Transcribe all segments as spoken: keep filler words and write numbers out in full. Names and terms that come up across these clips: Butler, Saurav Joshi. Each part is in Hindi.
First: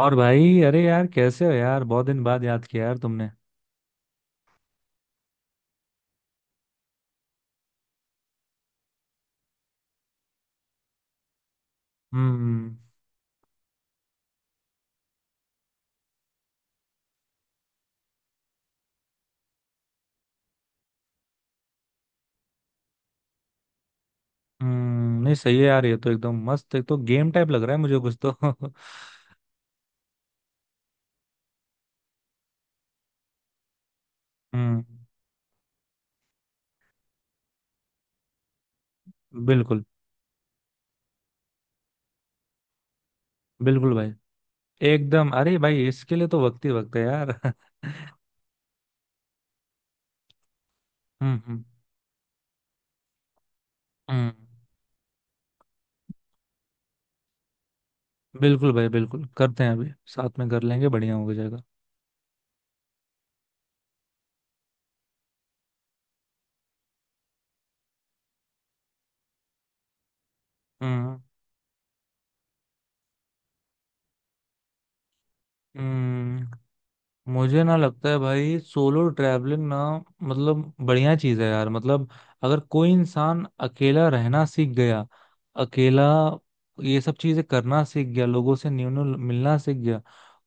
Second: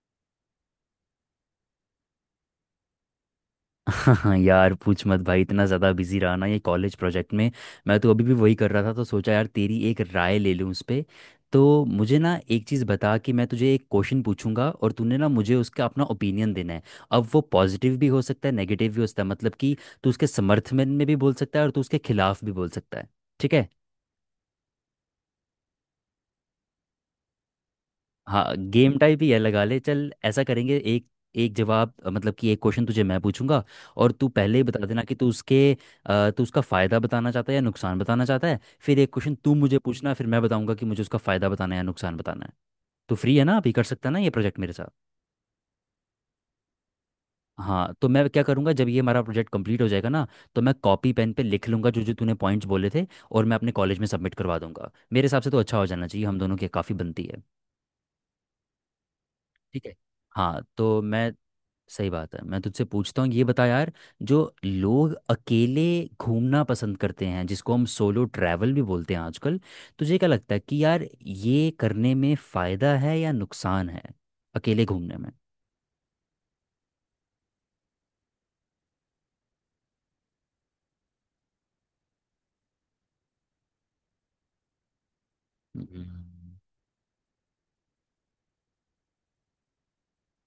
और भाई, अरे यार, कैसे हो यार? बहुत दिन बाद याद किया यार तुमने। हाँ यार, पूछ मत भाई। इतना ज़्यादा बिजी रहा ना ये कॉलेज प्रोजेक्ट में। मैं तो अभी भी वही कर रहा था, तो सोचा यार तेरी एक राय ले लूँ उस पे। तो मुझे ना एक हम्म। चीज़ बता, कि मैं तुझे एक क्वेश्चन पूछूंगा और तूने ना मुझे उसका अपना ओपिनियन देना है। अब वो पॉजिटिव भी हो सकता है, नेगेटिव भी हो सकता है, मतलब कि तू उसके समर्थन में भी बोल सकता है और तू उसके खिलाफ भी बोल सकता है। ठीक है। हम्म। नहीं, सही है यार, ये तो एकदम मस्त। एक तो गेम टाइप लग रहा है मुझे कुछ तो। हाँ, गेम टाइप ही है, लगा ले। चल ऐसा करेंगे, एक एक जवाब अ, मतलब कि एक क्वेश्चन तुझे मैं पूछूंगा और तू पहले ही बता हम्म। देना कि तू उसके अ, तू उसका फ़ायदा बताना चाहता है या नुकसान बताना चाहता है। फिर एक क्वेश्चन तू मुझे बिल्कुल। पूछना, फिर मैं बताऊंगा कि मुझे उसका फ़ायदा बताना है या नुकसान बताना है। तो फ्री है ना अभी? कर बिल्कुल सकता है भाई। ना ये प्रोजेक्ट मेरे साथ? एकदम! अरे भाई, इसके लिए तो वक्त ही वक्त है यार। हाँ, तो मैं क्या करूँगा, जब ये हमारा प्रोजेक्ट कंप्लीट हो जाएगा ना, तो मैं कॉपी पेन हम्म। पे हम्म। लिख लूँगा जो जो तूने पॉइंट्स बोले थे, और मैं अपने कॉलेज में हम्म। सबमिट करवा दूंगा। मेरे हिसाब से तो अच्छा हो जाना चाहिए, हम दोनों की काफ़ी बनती है। बिल्कुल भाई, बिल्कुल करते हैं, ठीक अभी है। साथ में हाँ कर लेंगे, तो बढ़िया मैं, हो जाएगा। सही बात है, मैं तुझसे पूछता हूँ। ये बता यार, जो लोग अकेले घूमना पसंद करते हैं, जिसको हम सोलो ट्रैवल भी बोलते हैं आजकल, तुझे क्या लगता है कि यार हम्म ये करने में फायदा है या नुकसान है, अकेले घूमने में? हम्म मुझे ना लगता है भाई, सोलो ट्रैवलिंग ना, मतलब बढ़िया चीज है यार, मतलब। अगर कोई इंसान अकेला रहना सीख गया, अकेला ये सब चीजें करना सीख गया, लोगों से न्यू न्यू मिलना सीख गया,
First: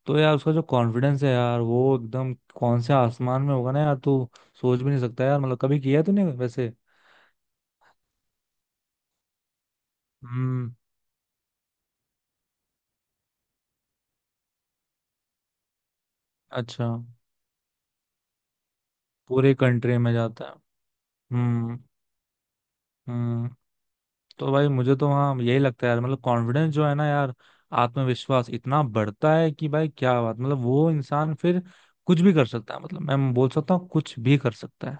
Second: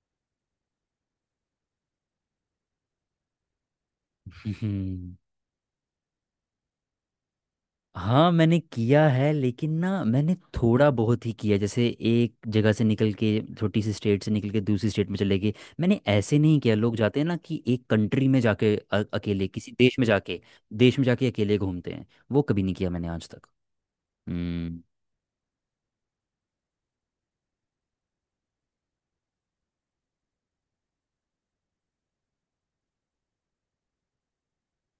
तो यार उसका जो कॉन्फिडेंस है यार, वो एकदम कौन से आसमान में होगा ना यार, तू सोच भी नहीं हम्म। सकता यार। मतलब कभी किया है तूने वैसे? हाँ मैंने किया है, लेकिन ना मैंने हम्म। थोड़ा बहुत ही किया, जैसे एक जगह से निकल के, छोटी सी स्टेट से निकल के दूसरी स्टेट में चले गए। मैंने ऐसे नहीं किया, अच्छा। लोग जाते हैं ना कि एक कंट्री में जाके, अ- अकेले पूरे किसी कंट्री देश में में जाके, जाता है? देश में जाके अकेले हम्म। घूमते हैं। वो कभी नहीं किया मैंने आज तक। हम्म। तो भाई हम्म। मुझे तो वहाँ यही लगता है यार, मतलब कॉन्फिडेंस जो है ना यार, आत्मविश्वास इतना बढ़ता है कि भाई क्या बात! मतलब वो इंसान फिर कुछ भी कर सकता है, मतलब मैं बोल सकता हूँ कुछ भी कर सकता है।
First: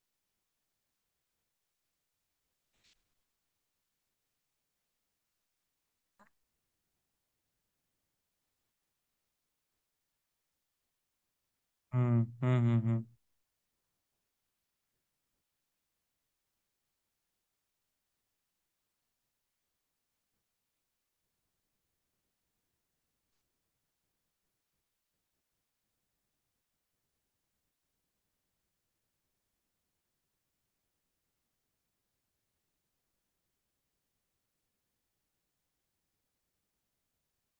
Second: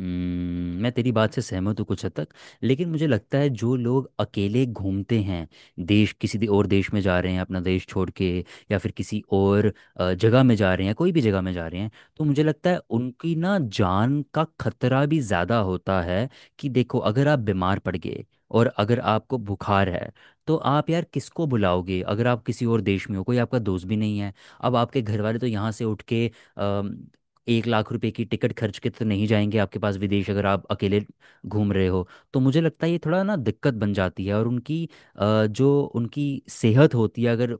हम्म, मैं तेरी बात से सहमत हूँ कुछ हद तक, लेकिन मुझे लगता है जो लोग अकेले घूमते हैं, देश किसी दे और देश में जा रहे हैं अपना देश छोड़ के, या फिर किसी और अ, जगह में जा रहे हैं, कोई भी जगह में जा रहे हैं, हम्म। तो मुझे हम्म। लगता हम्म। है हम्म। उनकी ना जान का खतरा भी ज़्यादा होता है। कि देखो, अगर आप बीमार पड़ गए और अगर आपको बुखार है, तो आप यार किसको बुलाओगे, अगर आप किसी और देश में हो, कोई आपका दोस्त भी नहीं है। अब आपके घर वाले तो यहाँ से उठ के एक लाख रुपए की टिकट खर्च के तो नहीं जाएंगे आपके पास विदेश, अगर आप अकेले घूम रहे हो। तो मुझे लगता है ये थोड़ा ना दिक्कत बन जाती है, और उनकी अ, जो उनकी सेहत होती है, अगर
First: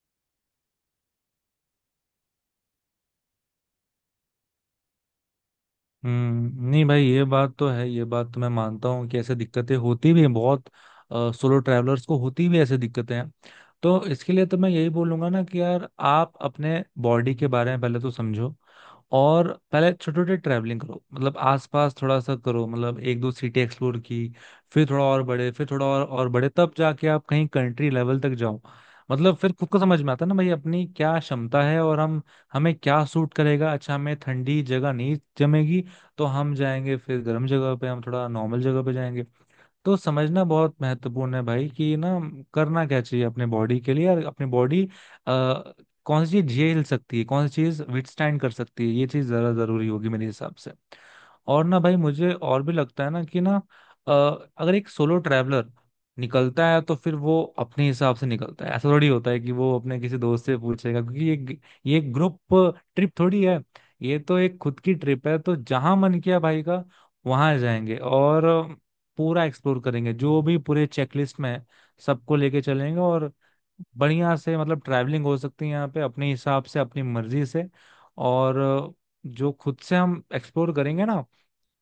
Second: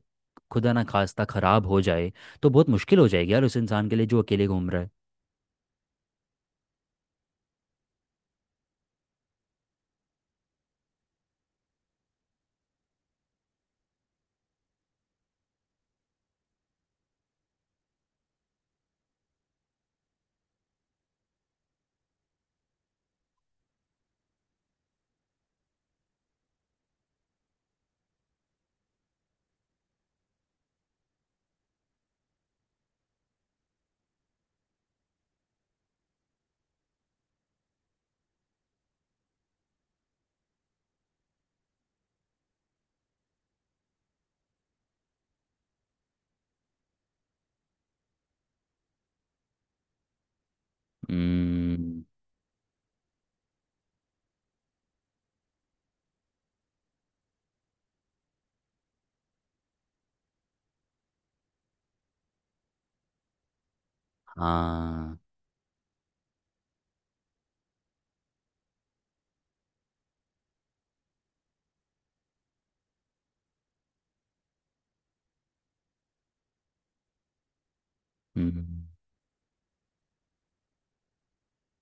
खुदा ना खास्ता ख़राब हो जाए, तो बहुत मुश्किल हो जाएगी यार उस इंसान के लिए जो अकेले घूम रहा है। हम्म, नहीं भाई, ये बात तो है, ये बात तो मैं मानता हूँ कि ऐसे दिक्कतें होती भी हैं बहुत। सोलो ट्रैवलर्स को होती भी ऐसे दिक्कतें हैं। तो इसके लिए तो मैं यही बोलूंगा ना कि यार आप अपने बॉडी के बारे में पहले तो समझो, और पहले छोटे छोटे ट्रैवलिंग करो, मतलब आसपास थोड़ा सा करो, मतलब एक दो सिटी एक्सप्लोर की, फिर थोड़ा और बड़े, फिर थोड़ा और और बड़े, तब जाके आप कहीं कंट्री लेवल तक जाओ। मतलब फिर खुद को समझ में आता है ना भाई अपनी क्या क्षमता है, और हम हमें क्या सूट करेगा। अच्छा, हमें ठंडी जगह नहीं जमेगी तो हम जाएंगे फिर गर्म जगह पे, हम थोड़ा नॉर्मल जगह पे जाएंगे। तो समझना बहुत महत्वपूर्ण है भाई कि ना करना क्या चाहिए अपने बॉडी के लिए, और अपनी बॉडी अ, कौन सी चीज झेल सकती है, कौन सी चीज विथस्टैंड कर सकती है, ये चीज जरा जरूरी होगी मेरे हिसाब से। और ना भाई हम्म। मुझे और भी लगता है ना कि ना, अ, अगर एक सोलो ट्रैवलर निकलता है तो फिर वो अपने हिसाब से निकलता है, ऐसा थोड़ी होता है कि वो अपने किसी दोस्त से पूछेगा, क्योंकि ये ये ग्रुप ट्रिप थोड़ी है। ये तो एक खुद की हाँ। ट्रिप है, तो जहां मन किया भाई का वहां जाएंगे और पूरा एक्सप्लोर करेंगे जो भी पूरे चेकलिस्ट में है, सबको लेके चलेंगे। और बढ़िया से मतलब ट्रैवलिंग हो सकती है यहाँ पे अपने हिसाब से, अपनी मर्जी से। और हम्म। जो खुद से हम एक्सप्लोर करेंगे ना,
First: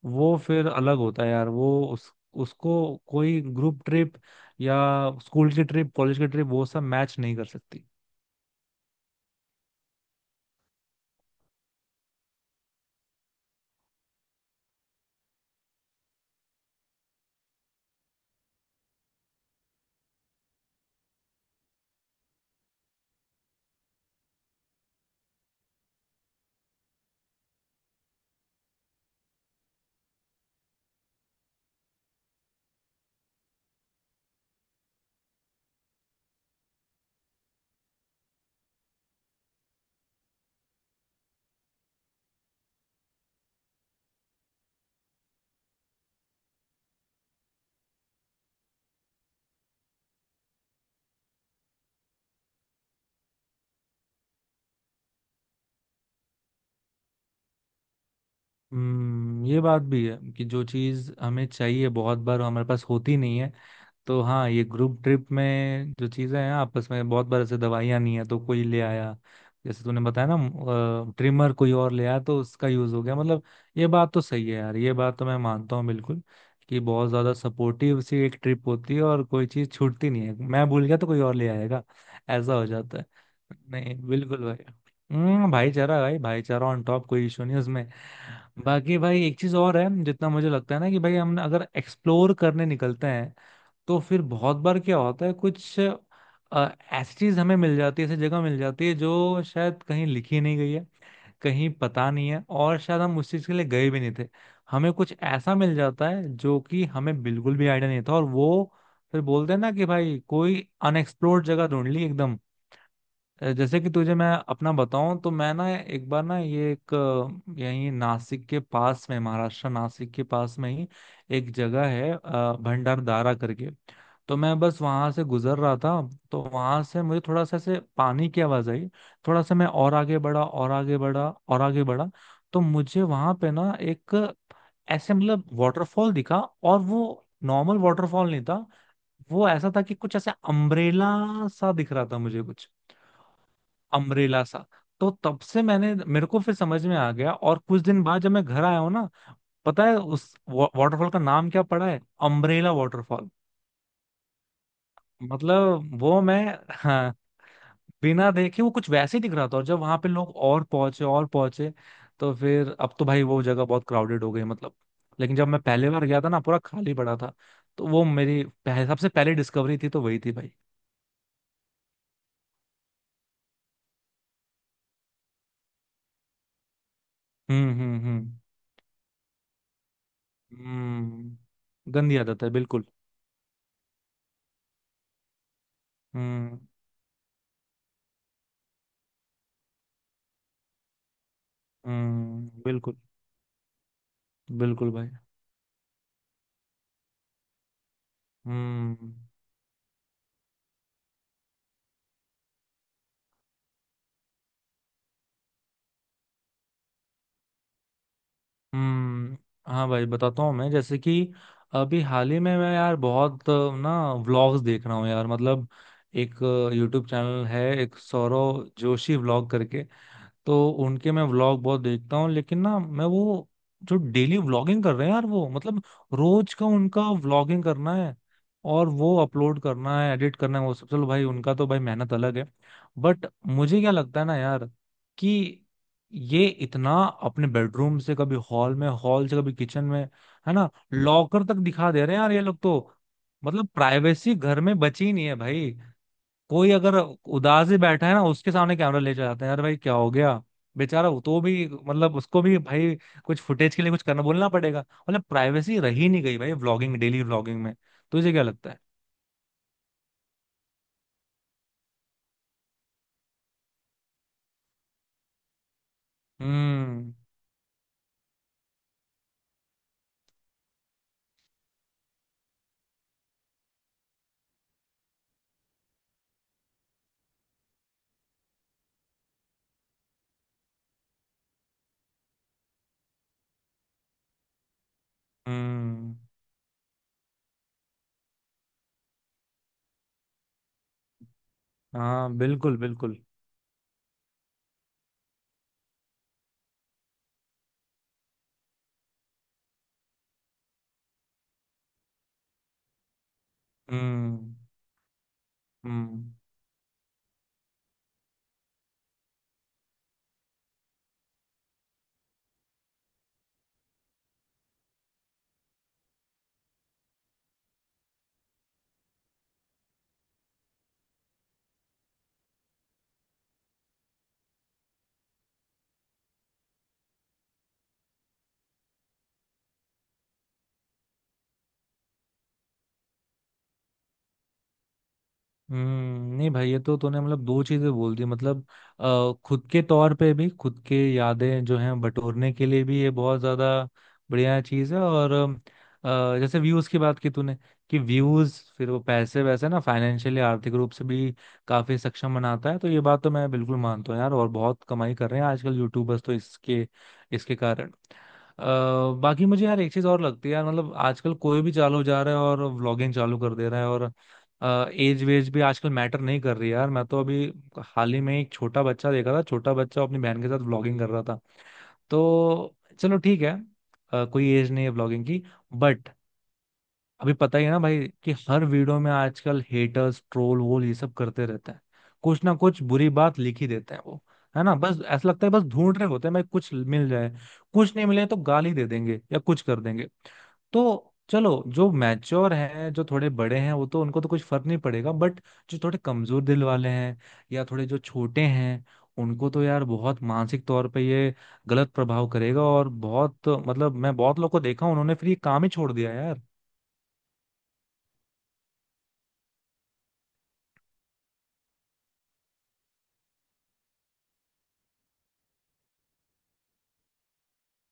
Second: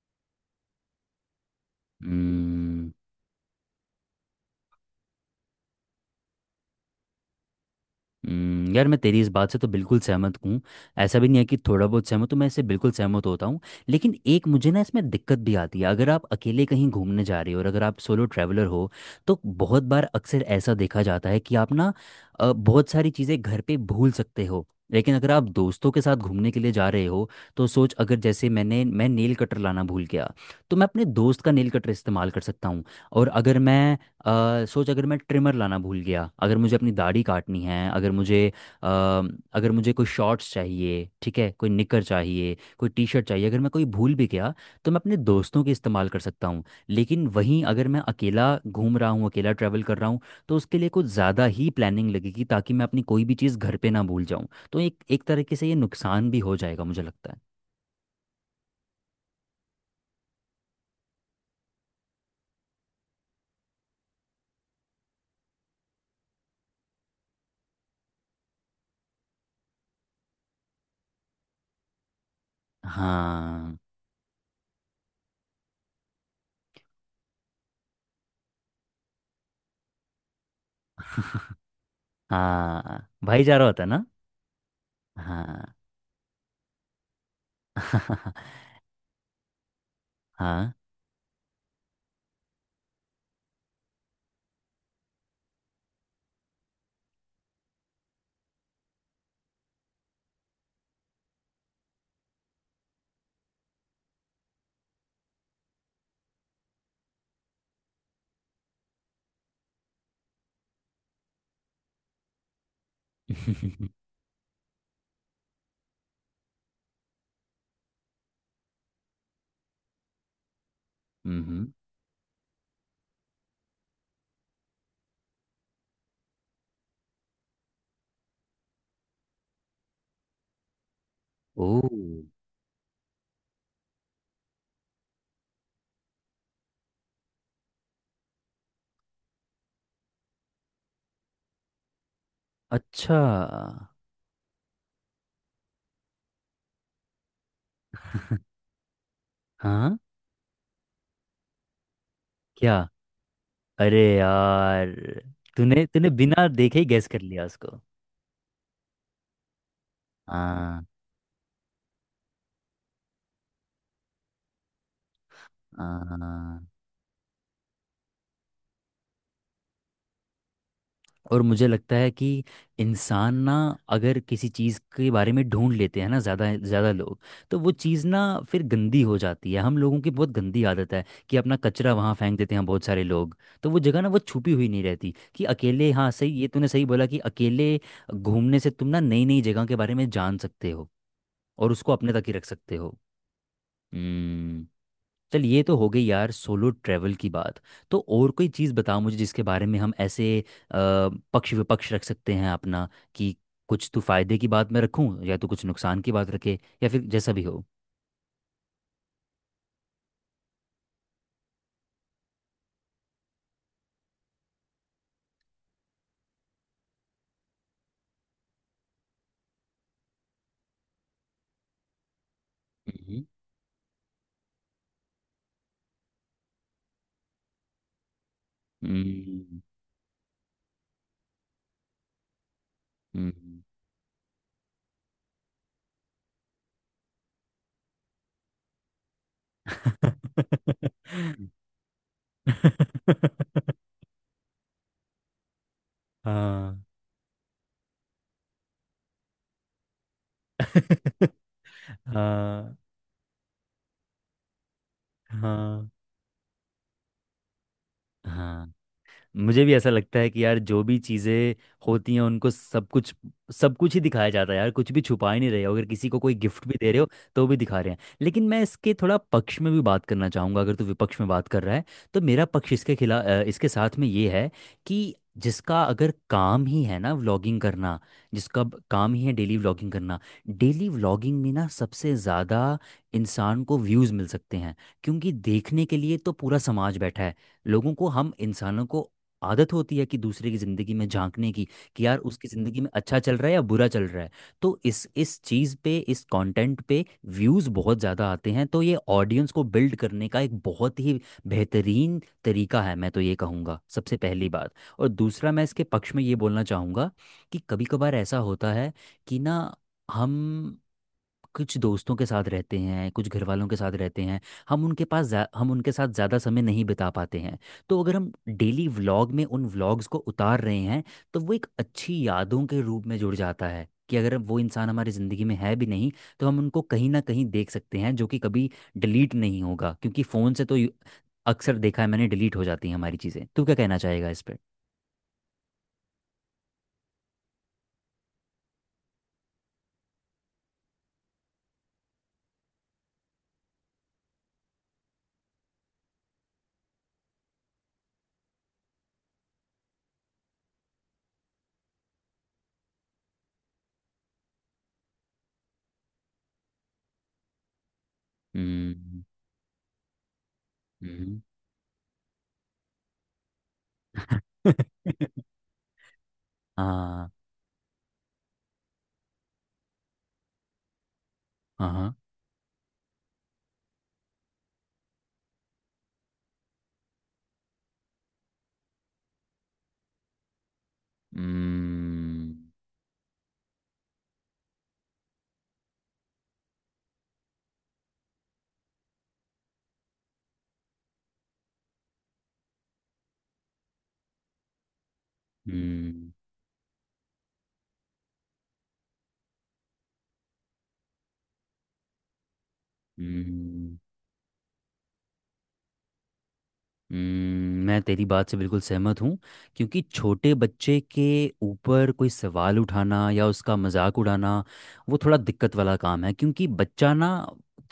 वो फिर अलग होता है यार, वो उस उसको हम्म। कोई ग्रुप ट्रिप या स्कूल की ट्रिप, कॉलेज की ट्रिप, वो सब मैच नहीं कर सकती। हम्म, यार मैं तेरी इस बात से तो बिल्कुल सहमत हूँ। ऐसा भी नहीं है कि थोड़ा बहुत सहमत हूँ, मैं इससे बिल्कुल सहमत होता हूँ। लेकिन एक मुझे ना इसमें दिक्कत भी आती है, अगर आप अकेले कहीं घूमने जा रहे हो और अगर आप सोलो ट्रैवलर हो, तो बहुत बार अक्सर ऐसा देखा जाता है कि आप ना अ, बहुत सारी चीज़ें घर पे भूल सकते हो। लेकिन अगर आप दोस्तों के साथ घूमने के लिए जा रहे हो, तो सोच, अगर जैसे मैंने मैं नेल कटर लाना भूल गया, तो मैं अपने दोस्त का नेल कटर इस्तेमाल कर सकता हूँ। और अगर मैं अ, सोच, अगर मैं ट्रिमर लाना भूल गया, अगर मुझे अपनी दाढ़ी काटनी है, अगर मुझे अ, अगर मुझे कोई शॉर्ट्स चाहिए, ठीक है, कोई निकर चाहिए, कोई टी शर्ट चाहिए, अगर मैं कोई भूल भी गया, तो मैं अपने दोस्तों के इस्तेमाल कर सकता हूँ। लेकिन वहीं अगर मैं अकेला घूम रहा हूँ, अकेला ट्रैवल कर रहा हूँ, तो उसके लिए कुछ ज़्यादा ही प्लानिंग लगेगी ताकि मैं अपनी कोई भी चीज़ घर पे ना भूल जाऊँ। तो एक एक तरीके से ये नुकसान भी हो जाएगा, मुझे लगता है। हम्म। ये बात भी है कि जो चीज़ हमें चाहिए बहुत बार हमारे पास होती नहीं है। तो हाँ, ये ग्रुप ट्रिप में जो चीज़ें हैं आपस में, बहुत बार ऐसे दवाइयाँ नहीं है तो कोई ले आया, जैसे तूने बताया ना, ट्रिमर कोई और ले आया तो उसका यूज हो गया, मतलब हाँ। ये बात तो सही है यार, ये बात तो मैं मानता हूँ बिल्कुल। कि बहुत ज्यादा सपोर्टिव सी एक ट्रिप होती है, और कोई चीज छूटती नहीं है, मैं भूल गया तो कोई और ले आएगा। ऐसा हो जाता है। हाँ भाई, जा रहा होता है नहीं, ना। बिल्कुल भाई। हम्म, हाँ। भाईचारा भाई, भाईचारा ऑन टॉप, कोई इशू नहीं उसमें। बाकी भाई एक चीज और है, जितना मुझे हाँ। लगता है ना, कि भाई हम अगर एक्सप्लोर करने निकलते हैं, तो फिर बहुत बार क्या होता है, कुछ ऐसी चीज हमें मिल जाती है, ऐसी जगह मिल जाती है जो शायद कहीं लिखी नहीं गई है, कहीं पता नहीं है, और शायद हम उस चीज के लिए गए भी नहीं थे, हमें कुछ ऐसा मिल जाता है जो कि हमें बिल्कुल भी आइडिया नहीं था, और वो फिर बोलते हैं ना कि भाई कोई अनएक्सप्लोर्ड जगह ढूंढ ली एकदम। अ, जैसे कि तुझे मैं अपना बताऊं तो मैं ना एक बार ना ये एक अ, यही नासिक के पास में, महाराष्ट्र, नासिक के पास में ही एक हम्म। जगह है, अ, भंडारदारा करके। तो मैं बस वहां से गुजर रहा था, तो वहां से मुझे थोड़ा सा ऐसे पानी की आवाज आई, थोड़ा सा मैं और आगे बढ़ा, और आगे बढ़ा, और ओ। आगे बढ़ा, तो मुझे वहां पे ना एक ऐसे मतलब वाटरफॉल दिखा, और वो नॉर्मल वाटरफॉल नहीं था। वो ऐसा था कि कुछ ऐसे अम्ब्रेला सा दिख रहा था मुझे, कुछ अच्छा। अम्ब्रेला सा। तो तब से मैंने, मेरे को फिर समझ में आ गया, और कुछ दिन बाद जब मैं घर आया हूँ ना, पता है हाँ। उस वा, वाटरफॉल का नाम क्या पड़ा है? अम्ब्रेला क्या? वाटरफॉल। अरे यार, तूने मतलब तूने वो मैं, बिना देखे ही गैस हाँ, कर लिया उसको। बिना देखे वो कुछ वैसे ही दिख रहा था, और जब वहां पे लोग और हाँ। पहुंचे और पहुंचे, तो फिर अब तो भाई वो जगह बहुत क्राउडेड हो गई मतलब। लेकिन जब मैं पहली हाँ। बार गया था ना, पूरा हाँ। खाली पड़ा था। तो वो मेरी पह, सबसे पहली डिस्कवरी थी, तो वही थी भाई। और मुझे लगता है कि इंसान ना, अगर किसी चीज़ के बारे में ढूंढ लेते हैं ना ज़्यादा ज़्यादा लोग, तो हम्म। वो हम्म। चीज़ ना हम्म। फिर गंदी हो जाती है। हम लोगों की बहुत गंदी आदत है कि हम्म, अपना कचरा वहाँ गंदी फेंक आदत है देते हैं बहुत बिल्कुल। सारे लोग। तो वो जगह ना वो छुपी हुई नहीं रहती कि अकेले। हाँ सही, ये हम्म। तूने सही बोला, कि अकेले घूमने से तुम ना नई नई जगह के बारे में जान सकते हो, और उसको अपने तक ही रख हम्म। सकते हो। बिल्कुल हम्म। बिल्कुल भाई। चल, ये तो हो गई यार सोलो ट्रैवल की बात। तो और कोई चीज़ हम्म। बताओ मुझे, जिसके बारे में हम ऐसे अ, पक्ष विपक्ष रख सकते हैं अपना। कि कुछ तू फायदे की बात मैं रखूं, या तू कुछ नुकसान की बात रखे, या फिर जैसा भी हो। हम्म। हाँ भाई, बताता हूँ मैं, जैसे कि अभी हाल ही में मैं यार बहुत अ, ना व्लॉग्स देख रहा हूँ यार, मतलब एक यूट्यूब चैनल है, एक सौरव जोशी व्लॉग करके। तो उनके मैं व्लॉग बहुत देखता हूँ, लेकिन ना मैं मम्म। वो जो डेली व्लॉगिंग कर रहे हैं यार, वो मतलब रोज का उनका व्लॉगिंग करना है, और वो हम्म। अपलोड करना है, एडिट करना है, वो सब चलो भाई, उनका तो भाई मेहनत अलग है। बट हम्म। मुझे क्या लगता है ना यार, कि ये इतना अपने बेडरूम से कभी हॉल में, हॉल से कभी किचन में, है ना, लॉकर तक दिखा दे रहे हैं यार ये लोग तो। मतलब प्राइवेसी घर में बची ही नहीं है भाई। कोई हाँ। अगर उदास ही बैठा है ना, उसके सामने कैमरा ले जाते हैं यार, भाई क्या हो गया, बेचारा वो, तो भी मतलब उसको भी हाँ। भाई कुछ फुटेज के लिए कुछ करना बोलना पड़ेगा। मतलब प्राइवेसी हाँ। रही नहीं गई भाई व्लॉगिंग, डेली व्लॉगिंग में। तुझे क्या लगता हाँ, है? मुझे भी ऐसा लगता है कि यार जो भी चीज़ें होती हैं, उनको सब कुछ, सब कुछ ही दिखाया जाता है यार। कुछ भी छुपा ही नहीं रहे हो, अगर किसी को कोई गिफ्ट भी दे रहे हो हम्म। तो भी दिखा रहे हैं। लेकिन मैं इसके थोड़ा पक्ष में भी बात करना चाहूँगा। अगर तू विपक्ष में बात कर रहा है, तो मेरा पक्ष इसके खिलाफ इसके साथ में ये है कि जिसका अगर काम ही है ना व्लॉगिंग करना, जिसका ब- काम ही है डेली व्लॉगिंग करना, डेली व्लॉगिंग में ना सबसे ज़्यादा इंसान को व्यूज़ मिल सकते हैं, क्योंकि देखने के हम्म। लिए तो पूरा समाज बैठा है। लोगों को, हम इंसानों को आदत होती है कि दूसरे की जिंदगी में झांकने की, कि यार हाँ, उसकी बिल्कुल जिंदगी में अच्छा बिल्कुल। चल रहा है या बुरा चल रहा है। तो इस इस चीज पे, इस कंटेंट पे व्यूज बहुत ज्यादा आते हैं। तो ये ऑडियंस को बिल्ड करने का एक बहुत ही बेहतरीन तरीका है, मैं तो ये कहूँगा, सबसे पहली हम्म। बात। और दूसरा मैं इसके पक्ष में हम्म। ये बोलना चाहूँगा, कि कभी कभार ऐसा होता है कि ना हम कुछ दोस्तों के साथ रहते हैं, कुछ घर वालों के साथ रहते हैं, हम उनके पास ज्या- हम उनके साथ ज़्यादा समय नहीं बिता पाते हैं। तो अगर हम डेली व्लॉग में उन व्लॉग्स को उतार रहे हैं, तो वो एक अच्छी यादों के रूप में जुड़ जाता है, कि अगर वो इंसान हमारी ज़िंदगी में है भी नहीं, तो हम उनको कहीं ना कहीं देख सकते हैं, जो कि कभी डिलीट नहीं होगा। क्योंकि फ़ोन से तो यू- अक्सर देखा है मैंने, डिलीट हो जाती हैं हमारी चीज़ें। तू क्या कहना चाहेगा इस पर? हम्म। नहीं भाई, ये तो तूने मतलब दो चीजें बोल दी मतलब, आ, खुद के तौर पे भी, खुद के यादें जो हैं बटोरने के लिए भी ये बहुत ज्यादा बढ़िया चीज है। और अ, जैसे व्यूज की बात की तूने, कि व्यूज फिर वो पैसे वैसे ना, फाइनेंशियली, आर्थिक रूप से भी काफी सक्षम बनाता है। तो ये बात तो मैं बिल्कुल मानता हूँ यार, और बहुत कमाई कर रहे हैं आजकल यूट्यूबर्स तो इसके इसके कारण। अ, हम्म। बाकी मुझे यार एक चीज और लगती है यार, मतलब आजकल हम्म। कोई भी चालू जा रहा है और व्लॉगिंग चालू कर दे रहा है, और एज वेज भी आजकल मैटर नहीं कर रही है यार, मैं तो हाँ। अभी हाल ही में एक छोटा बच्चा देखा था, छोटा बच्चा अपनी बहन के साथ व्लॉगिंग कर रहा था। हाँ। हाँ। तो चलो ठीक है, अ, कोई एज नहीं है व्लॉगिंग की, बट अभी पता ही है ना भाई कि हर वीडियो में आजकल हेटर्स, ट्रोल वोल, ये सब करते रहते हैं, कुछ हम्म। ना कुछ बुरी बात लिख ही देते हैं वो, है ना? बस ऐसा लगता है, बस ढूंढ रहे होते हैं भाई कुछ मिल जाए, कुछ नहीं मिले तो गाली दे देंगे या कुछ कर देंगे। तो चलो जो मैच्योर हैं, जो थोड़े बड़े हैं वो तो, उनको तो कुछ फर्क नहीं पड़ेगा, बट जो थोड़े हम्म। कमजोर दिल वाले हैं या थोड़े जो छोटे हैं, उनको तो यार बहुत मानसिक तौर पे ये गलत प्रभाव करेगा, और बहुत मतलब हम्म। मैं बहुत लोग को देखा उन्होंने फिर ये काम ही छोड़ दिया यार। हम्म, मैं तेरी बात से बिल्कुल सहमत हूँ। क्योंकि छोटे बच्चे के ऊपर कोई सवाल उठाना या उसका मजाक उड़ाना, वो थोड़ा दिक्कत वाला काम है। क्योंकि बच्चा ना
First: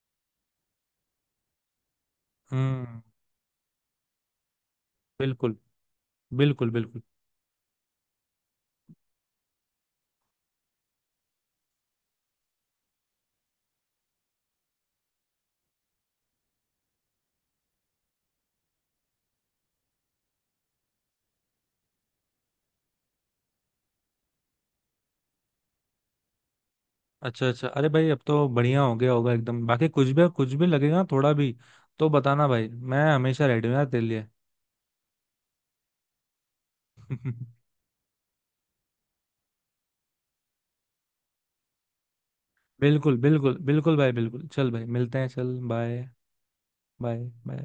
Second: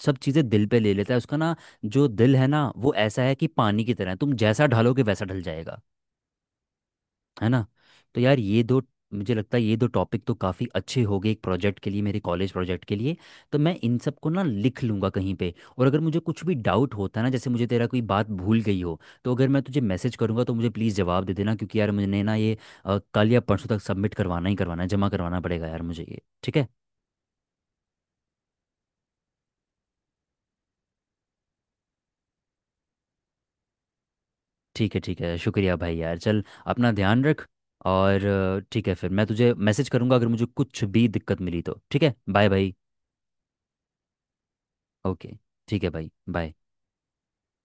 सब चीज़ें दिल पे ले लेता है। उसका ना जो दिल है ना, वो हम्म। ऐसा है कि पानी की तरह है, तुम जैसा ढालोगे वैसा ढल बिल्कुल। जाएगा। बिल्कुल बिल्कुल। है ना? तो यार ये दो, मुझे लगता है ये दो टॉपिक तो काफ़ी अच्छे हो गए एक प्रोजेक्ट के लिए, मेरे कॉलेज प्रोजेक्ट के लिए। तो मैं इन सब को ना लिख लूँगा कहीं पे, और अगर मुझे कुछ भी डाउट होता है ना, जैसे मुझे तेरा कोई बात भूल गई हो, तो अगर मैं तुझे मैसेज करूँगा, तो मुझे प्लीज़ जवाब दे देना। क्योंकि यार मुझे ना ये अ, कल या परसों तक सबमिट करवाना ही करवाना है, जमा करवाना पड़ेगा यार मुझे ये। ठीक है? अच्छा अच्छा। अरे भाई अब तो बढ़िया हो गया होगा एकदम, बाकी कुछ भी, कुछ भी लगेगा थोड़ा भी तो बताना भाई, मैं हमेशा रेडी हूँ यार तेरे लिए। ठीक है, ठीक है, शुक्रिया भाई। यार चल, अपना ध्यान रख। और अ, ठीक है, फिर मैं तुझे मैसेज करूँगा अगर मुझे कुछ भी दिक्कत मिली तो। ठीक है, बाय भाई। बिल्कुल बिल्कुल बिल्कुल भाई, बिल्कुल चल भाई, मिलते हैं, ओके। चल ठीक है बाय, भाई, बाय। Bye bye.